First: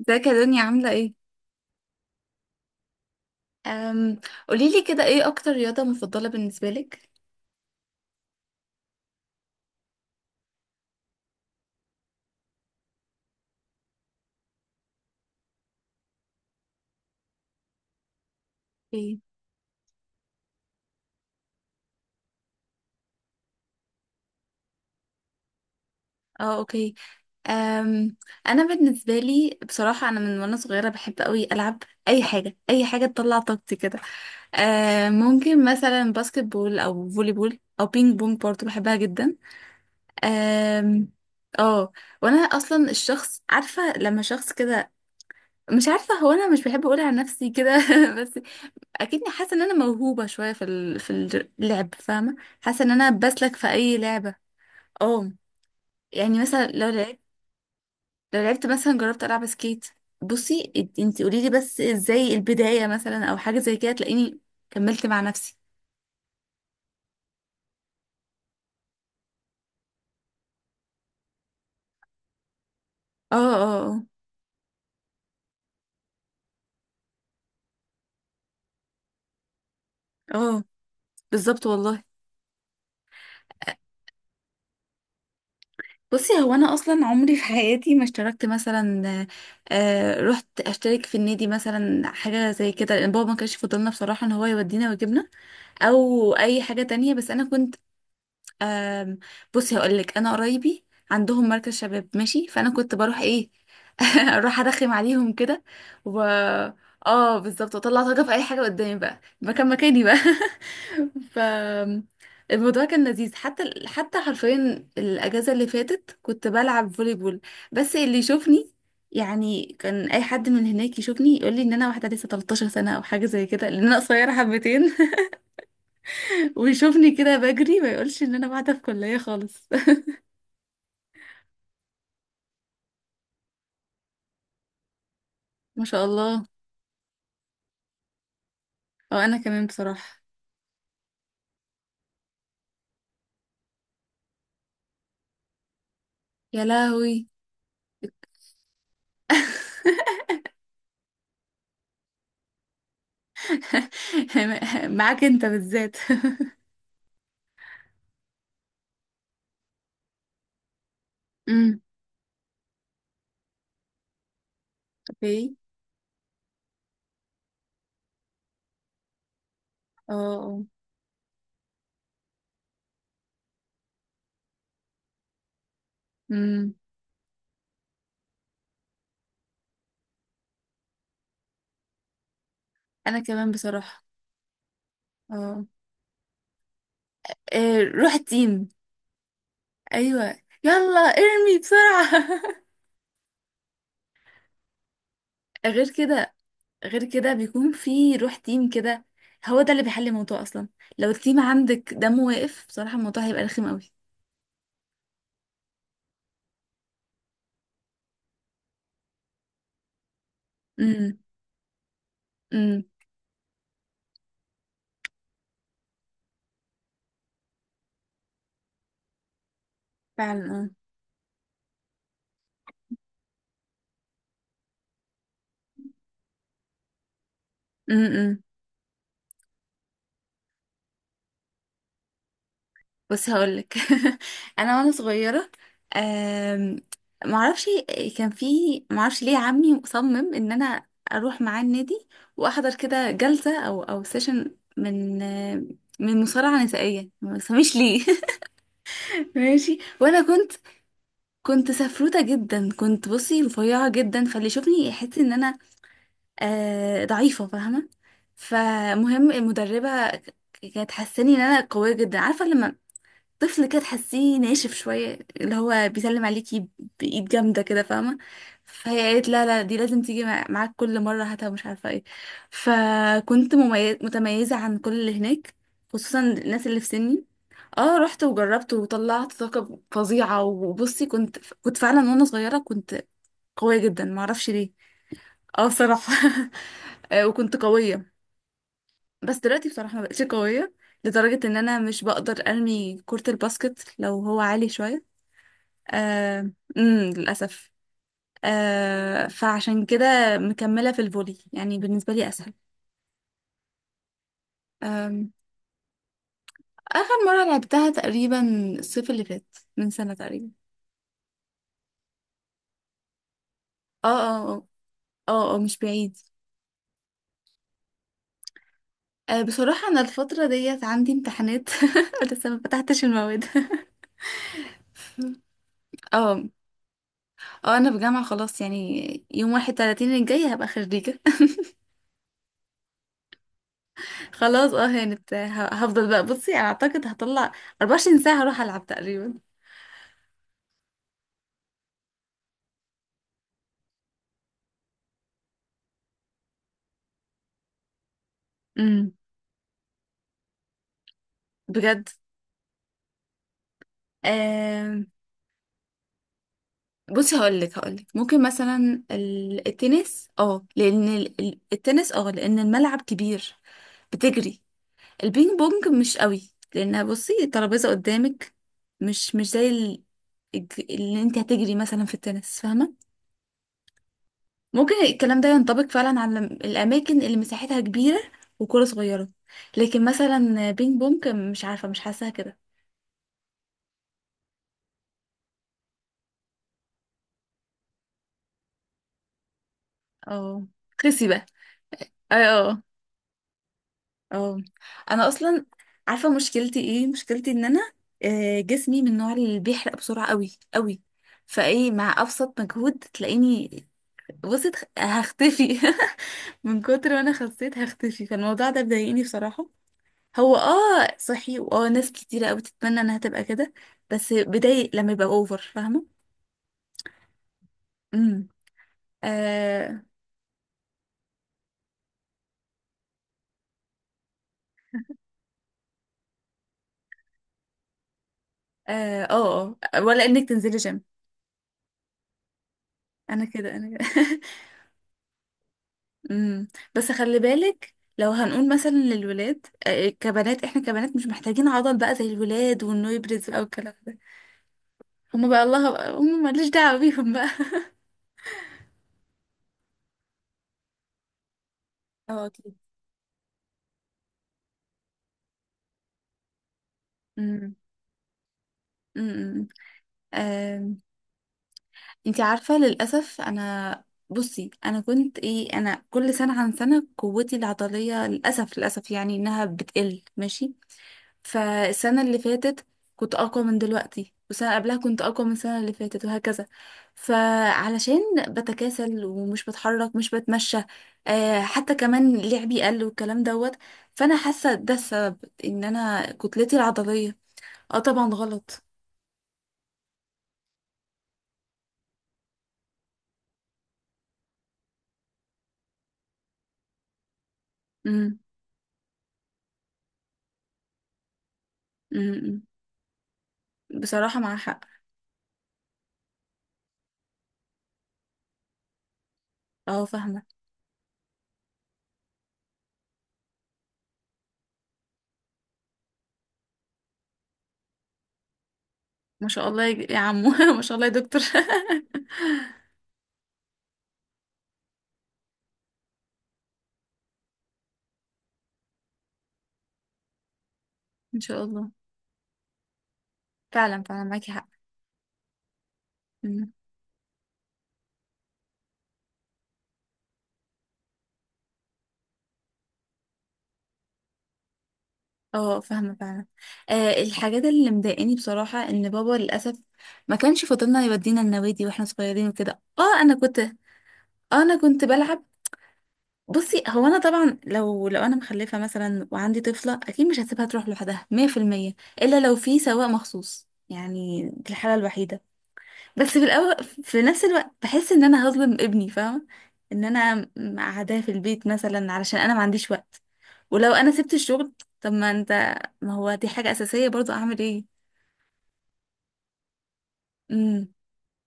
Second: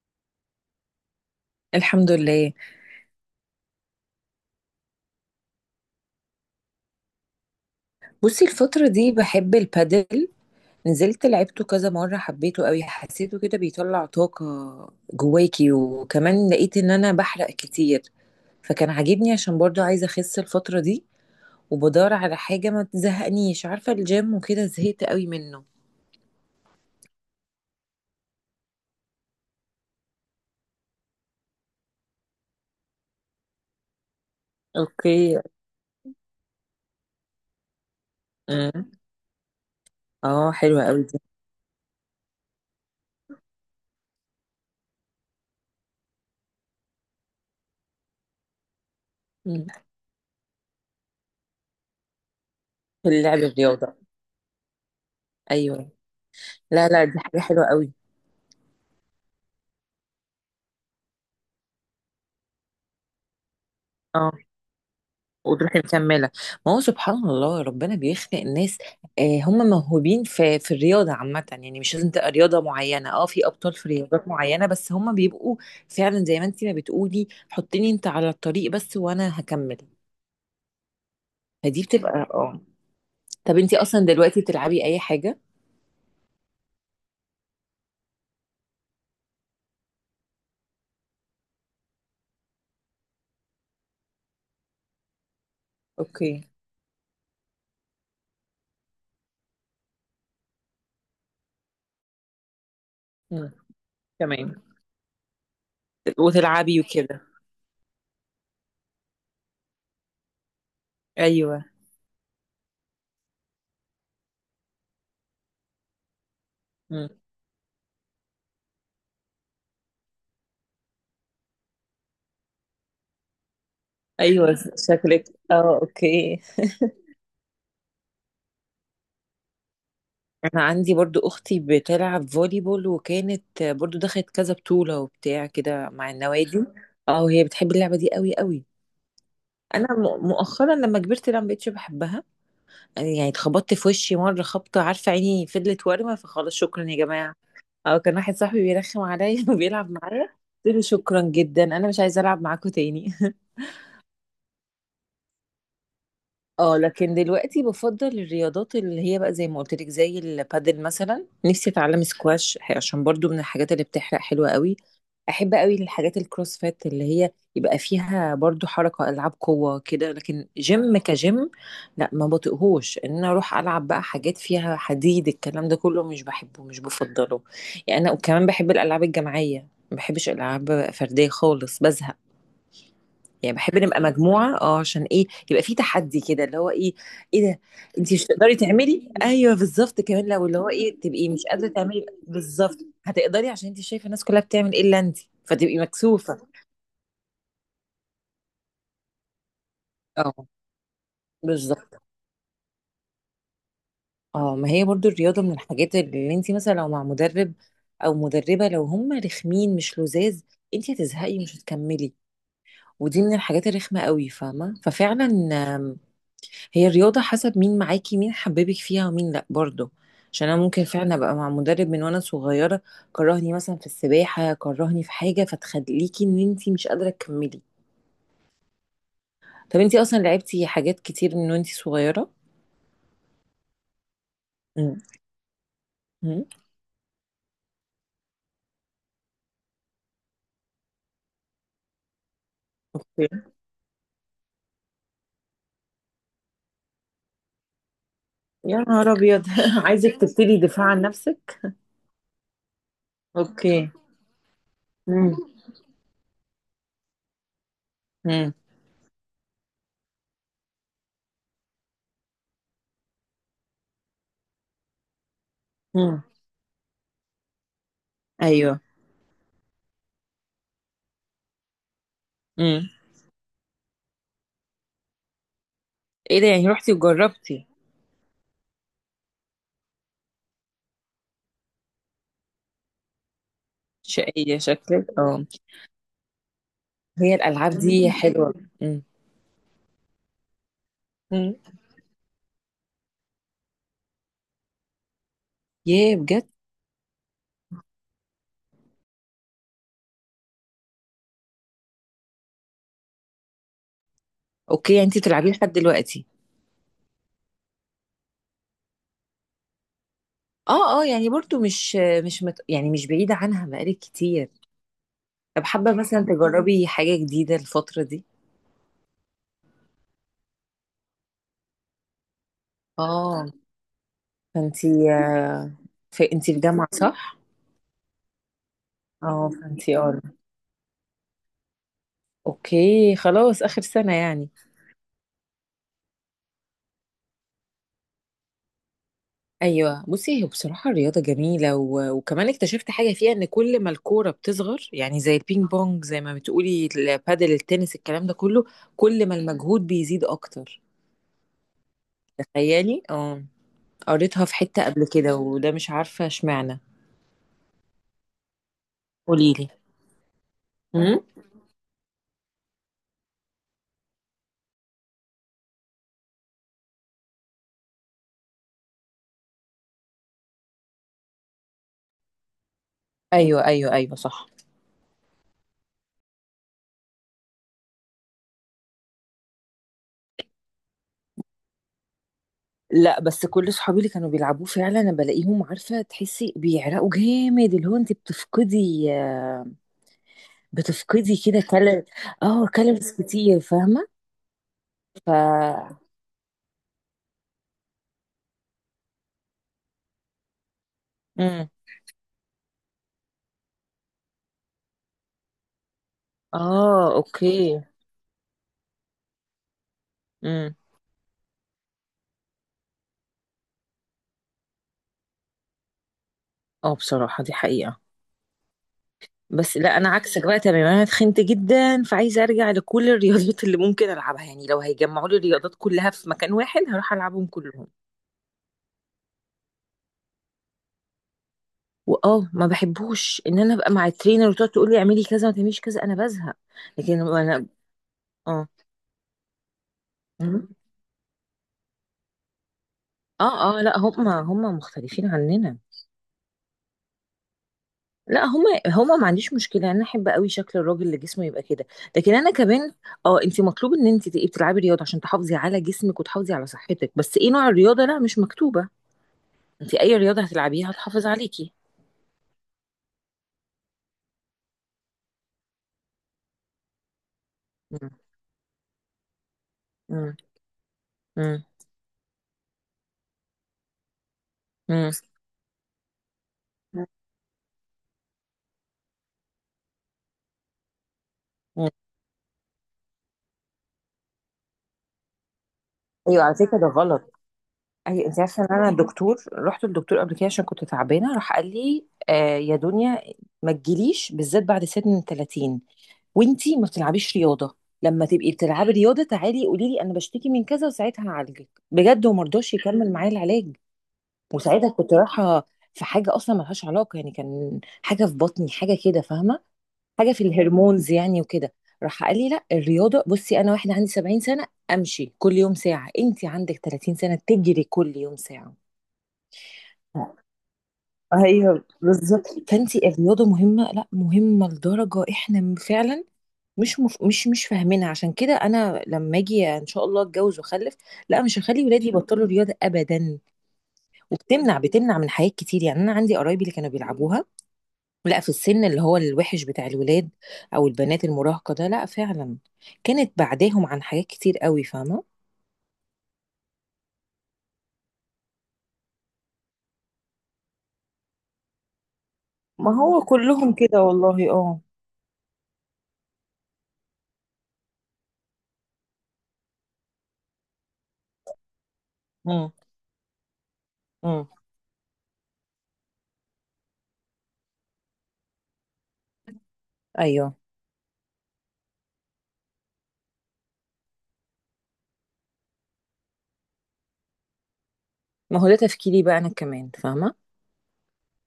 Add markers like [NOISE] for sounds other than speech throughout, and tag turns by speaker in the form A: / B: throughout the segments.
A: ازيك يا دنيا عاملة ايه؟
B: الحمد لله.
A: أم قوليلي كده ايه أكتر رياضة مفضلة بالنسبة لك؟
B: بصي، الفترة دي بحب البادل. نزلت لعبته كذا مرة، حبيته قوي، حسيته كده بيطلع طاقة جواكي، وكمان لقيت ان انا بحرق كتير. فكان
A: ايه،
B: عاجبني عشان برضو عايزة اخس الفترة دي، وبدور على حاجة ما تزهقنيش، عارفة الجيم وكده زهقت قوي منه.
A: اه، اوكي. أم أنا بالنسبة لي بصراحة أنا من وأنا صغيرة بحب أوي ألعب أي حاجة، أي حاجة تطلع طاقتي كده.
B: اوكي.
A: ممكن مثلا باسكت بول أو فولي بول أو بينج بونج، برضه
B: أمم.
A: بحبها جدا.
B: اه حلوة قوي
A: أم
B: دي.
A: اه، وأنا أصلا الشخص، عارفة لما شخص كده، مش عارفة، هو أنا مش بحب أقول عن نفسي كده. [LAUGHS] بس اكيدني حاسه ان
B: أمم.
A: انا موهوبه شويه في ال... في الج- اللعب، فاهمه. حاسه ان
B: في
A: انا
B: اللعب،
A: بسلك في
B: الرياضة.
A: اي لعبه. اه.
B: ايوه.
A: يعني مثلا لو
B: لا لا، دي
A: لعبت
B: حاجة حلوة قوي.
A: لو لعبت مثلا جربت العب سكيت. بصي، انت قولي لي بس ازاي البدايه، مثلا او حاجه زي كده، تلاقيني كملت مع نفسي.
B: وتروحي مكمله. ما هو سبحان الله، ربنا بيخلق ناس، آه، هم موهوبين في الرياضه عامه، يعني مش لازم تبقى رياضه معينه. اه،
A: اه
B: في ابطال في
A: اه
B: رياضات معينه، بس هم بيبقوا فعلا زي ما انت ما بتقولي، حطيني انت على الطريق بس وانا هكمل.
A: اه اه، بالظبط
B: فدي
A: والله.
B: بتبقى، اه، طب انت اصلا دلوقتي بتلعبي اي حاجه؟
A: بصي هو انا اصلا عمري في حياتي ما اشتركت مثلا، آه، رحت اشترك في النادي مثلا حاجه زي كده، لان بابا ما كانش فضلنا بصراحه ان هو يودينا ويجيبنا او
B: اوكي.
A: اي حاجه تانية، بس انا كنت، أم بصي هقول لك، انا قرايبي عندهم مركز شباب، ماشي، فانا كنت بروح ايه.
B: مم.
A: [LAUGHS] اروح
B: تمام.
A: ارخم عليهم كده و
B: وتلعبي وكده.
A: اه بالظبط، واطلع طاقه في اي حاجه قدامي بقى، مكاني بقى. [LAUGHS] ف
B: ايوه.
A: الموضوع كان لذيذ، حتى حرفيا الاجازه اللي فاتت كنت بلعب
B: مم.
A: فولي بول، بس اللي يشوفني، يعني كان اي حد من هناك يشوفني يقول لي ان انا واحده لسه 13 سنه او حاجه زي كده لان انا قصيره
B: ايوه،
A: حبتين.
B: شكلك. اه، اوكي.
A: [LAUGHS] ويشوفني كده بجري، ما يقولش ان انا قاعده في كليه خالص.
B: انا عندي برضو اختي بتلعب فولي بول، وكانت برضو دخلت كذا بطولة وبتاع
A: ما
B: كده
A: شاء
B: مع
A: الله.
B: النوادي. اه، وهي بتحب اللعبة دي قوي قوي.
A: او انا كمان
B: انا
A: بصراحة.
B: مؤخرا لما كبرت لا ما بقتش بحبها، يعني اتخبطت في وشي مرة خبطة، عارفة عيني فضلت وارمة، فخلاص
A: يا
B: شكرا يا
A: لهوي.
B: جماعة. او كان واحد صاحبي بيرخم عليا [LAUGHS] وبيلعب معايا، قلت له شكرا جدا، انا مش عايزة العب معاكم تاني [LAUGHS]
A: [LAUGHS] معاك انت بالذات.
B: اه، لكن دلوقتي بفضل الرياضات اللي هي بقى زي ما قلت لك، زي البادل مثلا. نفسي
A: امم،
B: اتعلم سكواش، عشان برضو من الحاجات اللي بتحرق حلوة قوي.
A: اوكي،
B: احب قوي الحاجات الكروسفيت اللي هي يبقى فيها برضو حركة، العاب قوة كده،
A: اه
B: لكن
A: اه.
B: جيم كجيم لا، ما بطيقهوش ان انا اروح العب بقى حاجات فيها حديد، الكلام ده كله مش بحبه،
A: امم.
B: مش بفضله. يعني انا وكمان بحب الالعاب الجماعية، ما بحبش العاب فردية خالص، بزهق.
A: انا كمان
B: يعني بحب نبقى
A: بصراحة.
B: مجموعة، اه، عشان ايه؟ يبقى
A: اه.
B: في تحدي كده اللي هو ايه. ايه ده؟
A: إيه،
B: انت
A: روح
B: مش تقدري
A: التيم.
B: تعملي. ايوه بالظبط، كمان
A: ايوه،
B: لو اللي هو
A: يلا
B: ايه، تبقي مش
A: ارمي
B: قادرة تعملي
A: بسرعة. [LAUGHS]
B: بالظبط هتقدري، عشان انت شايفة الناس كلها بتعمل ايه الا انت، فتبقي
A: غير كده،
B: مكسوفة.
A: غير كده بيكون في روح تيم كده، هو ده اللي بيحل
B: اه،
A: الموضوع اصلا. لو التيم عندك
B: بالظبط.
A: دمه واقف بصراحة الموضوع هيبقى رخم قوي.
B: اه، ما هي برضو الرياضة من الحاجات اللي انت مثلا لو مع مدرب او مدربة، لو هم رخمين مش لذاذ، انت
A: امم.
B: هتزهقي مش هتكملي.
A: امم.
B: ودي من الحاجات الرخمة قوي، فاهمة؟ ففعلا هي الرياضة حسب مين معاكي، مين حببك فيها ومين لأ برضه. عشان
A: فعلا
B: أنا
A: اه.
B: ممكن فعلا أبقى مع مدرب من وأنا صغيرة كرهني مثلا في السباحة، كرهني في حاجة، فتخليكي إن أنتي مش قادرة تكملي.
A: امم.
B: طب أنتي أصلا لعبتي حاجات كتير من وأنتي صغيرة؟
A: بس هقولك. [LAUGHS] انا وانا
B: مم.
A: صغيره،
B: مم.
A: أم... معرفش، كان في، معرفش ليه عمي مصمم ان انا اروح معاه النادي واحضر كده
B: أوكي.
A: جلسه او سيشن من مصارعه نسائيه، ما تفهميش ليه.
B: يا نهار
A: [LAUGHS]
B: أبيض
A: ماشي.
B: [LAUGHS] عايزك
A: وانا كنت،
B: تبتدي دفاع عن نفسك؟
A: سفروته جدا، كنت بصي رفيعه
B: أوكي.
A: جدا، فاللي يشوفني يحس ان
B: مم.
A: انا آه ضعيفه، فاهمه.
B: مم.
A: فمهم المدربه كانت حاساني ان انا قويه جدا. عارفه لما طفل كده تحسيه ناشف شوية، اللي هو
B: مم.
A: بيسلم عليكي بإيد جامدة كده، فاهمة.
B: أيوه.
A: فهي قالت لا لا، دي لازم تيجي معاك كل مرة، هاتها، مش عارفة ايه،
B: مم.
A: فكنت متميزة عن كل اللي هناك، خصوصا
B: إيه ده،
A: الناس
B: يعني
A: اللي في
B: رحتي
A: سني.
B: وجربتي؟
A: اه، رحت وجربت وطلعت طاقة فظيعة. وبصي كنت، فعلا وانا صغيرة كنت قوية جدا، معرفش
B: شقية
A: ليه.
B: شكلك، اه.
A: اه بصراحة. [LAUGHS] آه،
B: هي
A: وكنت
B: الألعاب دي
A: قوية.
B: حلوة. مم.
A: بس دلوقتي بصراحة ما بقتش قوية لدرجة ان
B: مم.
A: انا مش بقدر ارمي كرة الباسكت لو هو عالي شوية.
B: ياه،
A: آه،
B: بجد؟
A: امم، للأسف. آه، فعشان كده مكملة في الفولي، يعني بالنسبة لي أسهل.
B: اوكي، يعني انت
A: آم،
B: بتلعبيه لحد دلوقتي؟
A: آخر مرة لعبتها تقريبا الصيف اللي فات، من سنة تقريبا.
B: اه اه، يعني برضو مش مش مت... يعني مش بعيدة عنها بقالك
A: اه
B: كتير.
A: اه اه اه آه،
B: طب
A: مش
B: حابة
A: بعيد.
B: مثلا تجربي حاجة جديدة الفترة دي؟
A: آه، بصراحة أنا الفترة ديت عندي امتحانات. [LAUGHS] لسه ما فتحتش المواد.
B: اه، فانت،
A: [LAUGHS]
B: في
A: اه
B: انت في جامعة صح؟
A: اه، أنا في جامعة خلاص، يعني
B: اه،
A: يوم واحد
B: فانت،
A: تلاتين
B: اه،
A: الجاي هبقى خريجة.
B: اوكي، خلاص اخر سنة
A: [LAUGHS]
B: يعني.
A: خلاص اه، هانت، هفضل بقى. بصي أنا أعتقد هطلع 24 ساعة هروح ألعب تقريبا.
B: ايوه. بصي، هي بصراحة الرياضة جميلة وكمان اكتشفت حاجة فيها، ان كل ما الكورة بتصغر، يعني زي البينج بونج، زي ما بتقولي البادل، التنس، الكلام ده كله،
A: امم.
B: كل ما المجهود بيزيد اكتر.
A: بجد.
B: تخيلي، اه، قريتها في حتة
A: آم،
B: قبل كده، وده مش عارفة اشمعنى.
A: بصي هقولك ممكن مثلا
B: قوليلي.
A: التنس اه لان
B: امم.
A: التنس اه لان الملعب كبير، بتجري. البينج بونج مش قوي، لانها بصي الترابيزه قدامك، مش زي اللي انت هتجري مثلا في التنس، فاهمه.
B: ايوه ايوه ايوه، صح.
A: ممكن الكلام ده ينطبق فعلا على الاماكن اللي مساحتها كبيره وكره صغيره. لكن مثلا بينج بونج، مش عارفه، مش حاساها كده.
B: لا بس كل صحابي اللي كانوا بيلعبوه، فعلا انا بلاقيهم، عارفه تحسي بيعرقوا جامد، اللي هو انت بتفقدي،
A: اه. خسي
B: بتفقدي
A: بقى.
B: كده كالوري.
A: اه.
B: اه،
A: آه.
B: كالوريز كتير، فاهمه؟
A: اه انا اصلا
B: ف
A: عارفه مشكلتي ايه، مشكلتي ان انا آه، جسمي من النوع اللي بيحرق بسرعه قوي قوي.
B: امم.
A: فايه، مع ابسط مجهود تلاقيني بصيت، هختفي. [LAUGHS] من كتر
B: اه،
A: ما انا خسيت
B: اوكي.
A: هختفي، فالموضوع ده بيضايقني بصراحه. هو
B: امم.
A: اه صحي، واه ناس كتيره قوي تتمنى انها تبقى كده، بس بيضايق لما يبقى اوفر، فاهمه.
B: اه، بصراحه دي حقيقه.
A: امم.
B: بس لا،
A: اه
B: انا عكسك بقى تماما، انا اتخنت جدا، فعايزه ارجع لكل الرياضات اللي ممكن العبها. يعني لو هيجمعوا لي الرياضات كلها في مكان واحد هروح العبهم كلهم.
A: اه اه آه. ولا انك تنزلي جيم.
B: واه، ما بحبوش
A: انا
B: ان انا
A: كده،
B: ابقى
A: انا كده.
B: مع
A: [LAUGHS]
B: الترينر وتقعد تقول لي اعملي كذا ما تعمليش كذا، انا بزهق.
A: امم. بس
B: لكن
A: خلي
B: انا،
A: بالك لو
B: اه،
A: هنقول مثلا للولاد آه، آه، كبنات،
B: مم.
A: احنا كبنات مش محتاجين عضل بقى زي الولاد وانه يبرز او
B: اه اه،
A: الكلام
B: لا،
A: ده.
B: هم مختلفين
A: هما بقى
B: عننا.
A: الله بقى، هما ماليش دعوة بيهم بقى. [LAUGHS]
B: لا، هم ما عنديش مشكله، انا احب قوي شكل الراجل اللي جسمه يبقى كده. لكن
A: اه
B: انا
A: اكيد.
B: كمان، اه، انت مطلوب ان انت تبقي بتلعبي رياضه عشان تحافظي على جسمك وتحافظي على صحتك، بس ايه نوع
A: امم.
B: الرياضه لا، مش مكتوبه.
A: امم.
B: انت اي رياضه هتلعبيها
A: آم،
B: هتحافظ عليكي.
A: انتي عارفة للأسف انا، بصي انا كنت ايه، انا كل سنة عن سنة قوتي
B: مم.
A: العضلية للأسف للأسف يعني انها بتقل،
B: مم.
A: ماشي.
B: مم.
A: فالسنة اللي فاتت كنت أقوى من دلوقتي، والسنة قبلها
B: مم.
A: كنت أقوى من السنة اللي فاتت، وهكذا. فعلشان بتكاسل ومش بتحرك مش بتمشى آه،
B: مم.
A: حتى كمان لعبي قل والكلام دوت، فأنا حاسة ده السبب إن أنا
B: ايوه، على
A: كتلتي
B: فكره ده غلط.
A: العضلية. اه
B: اي،
A: طبعا
B: انت عارفه ان
A: غلط.
B: انا رحت للدكتور قبل كده، عشان كنت تعبانه، راح قال لي: آه يا دنيا، ما تجيليش بالذات بعد سن 30 وانتي ما بتلعبيش رياضه. لما
A: امم.
B: تبقي بتلعبي رياضه تعالي قولي لي انا بشتكي من كذا وساعتها هعالجك بجد. وما
A: امم.
B: رضاش يكمل معايا العلاج.
A: بصراحة مع حق.
B: وساعتها كنت رايحه في حاجه اصلا ملهاش علاقه، يعني كان حاجه في بطني، حاجه كده، فاهمه،
A: اه
B: حاجه
A: فاهمة.
B: في الهرمونز يعني وكده. راح قال لي: لا، الرياضه، بصي انا واحده عندي 70 سنه امشي كل يوم ساعه، انت عندك 30 سنه تجري كل يوم ساعه.
A: ما شاء الله يا عمو. [LAUGHS] ما شاء الله يا دكتور.
B: ايوه بالظبط.
A: [LAUGHS]
B: فانت الرياضه مهمه، لا، مهمه لدرجه احنا فعلا مش مف... مش مش فاهمينها. عشان كده انا لما اجي ان شاء الله اتجوز واخلف،
A: ان
B: لا مش
A: شاء
B: هخلي
A: الله.
B: ولادي يبطلوا رياضه ابدا.
A: فعلا، فعلا معاكي حق.
B: وبتمنع بتمنع من حاجات كتير يعني، انا عندي قرايبي
A: مم.
B: اللي كانوا بيلعبوها، لا، في السن اللي هو الوحش بتاع الولاد او البنات المراهقه، ده لا فعلا كانت بعداهم عن حاجات كتير قوي، فاهمه.
A: اه فاهمة فعلا. آه، الحاجات اللي مضايقاني بصراحة ان بابا للأسف ما كانش فاضلنا يودينا النوادي واحنا صغيرين وكده
B: ما
A: اه،
B: هو
A: انا كنت اه،
B: كلهم كده والله،
A: انا
B: اه.
A: كنت بلعب. بصي هو انا طبعا لو انا مخلفة مثلا وعندي طفلة، اكيد مش هسيبها تروح لوحدها 100%، الا لو
B: امم.
A: في سواق مخصوص،
B: امم.
A: يعني دي الحالة الوحيدة. بس في الاول، في نفس الوقت، بحس ان انا هظلم ابني، فاهمة، ان انا
B: ايوه.
A: قاعداه في البيت مثلا علشان انا ما عنديش وقت، ولو انا سبت الشغل، طب ما انت، ما هو دي حاجة اساسية برضو، اعمل ايه.
B: ما هو ده تفكيري بقى انا كمان، فاهمه.
A: امم.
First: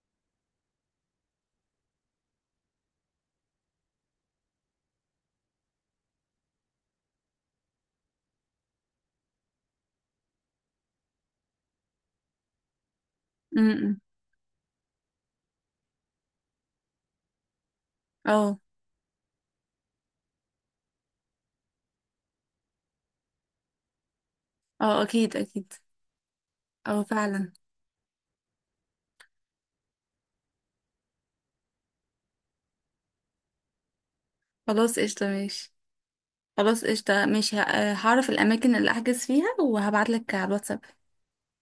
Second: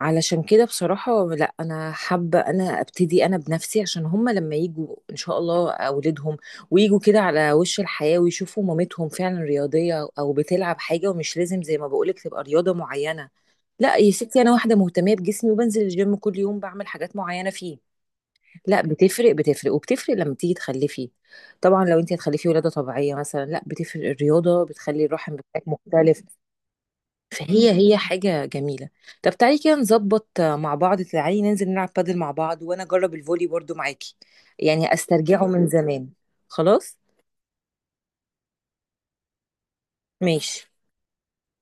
B: علشان كده بصراحة، لا، أنا حابة أنا أبتدي أنا بنفسي، عشان هما لما يجوا إن شاء الله أولادهم ويجوا كده على وش الحياة، ويشوفوا مامتهم فعلا رياضية أو بتلعب حاجة، ومش لازم زي ما بقولك تبقى رياضة معينة.
A: امم.
B: لا
A: إمم.
B: يا ستي، أنا واحدة مهتمية بجسمي وبنزل الجيم كل يوم، بعمل حاجات معينة فيه.
A: اه
B: لا بتفرق، بتفرق، وبتفرق لما تيجي تخلفي، طبعا لو أنت هتخلفي ولادة طبيعية مثلا، لا بتفرق، الرياضة
A: اه
B: بتخلي
A: اكيد
B: الرحم بتاعك
A: اكيد.
B: مختلف.
A: اه فعلا.
B: فهي حاجة جميلة. طب تعالي كده نظبط، مع بعض تعالي ننزل نلعب بادل مع بعض، وانا اجرب الفولي برضو معاكي، يعني
A: خلاص قشطة
B: استرجعه من
A: ماشي.
B: زمان.
A: خلاص
B: خلاص،
A: قشطة ماشي، هعرف الاماكن اللي احجز فيها وهبعتلك على
B: ماشي.
A: الواتساب.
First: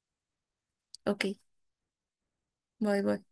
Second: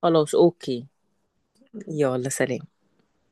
B: خلاص، اوكي.
A: اوكي.
B: يلا، سلام.
A: باي باي.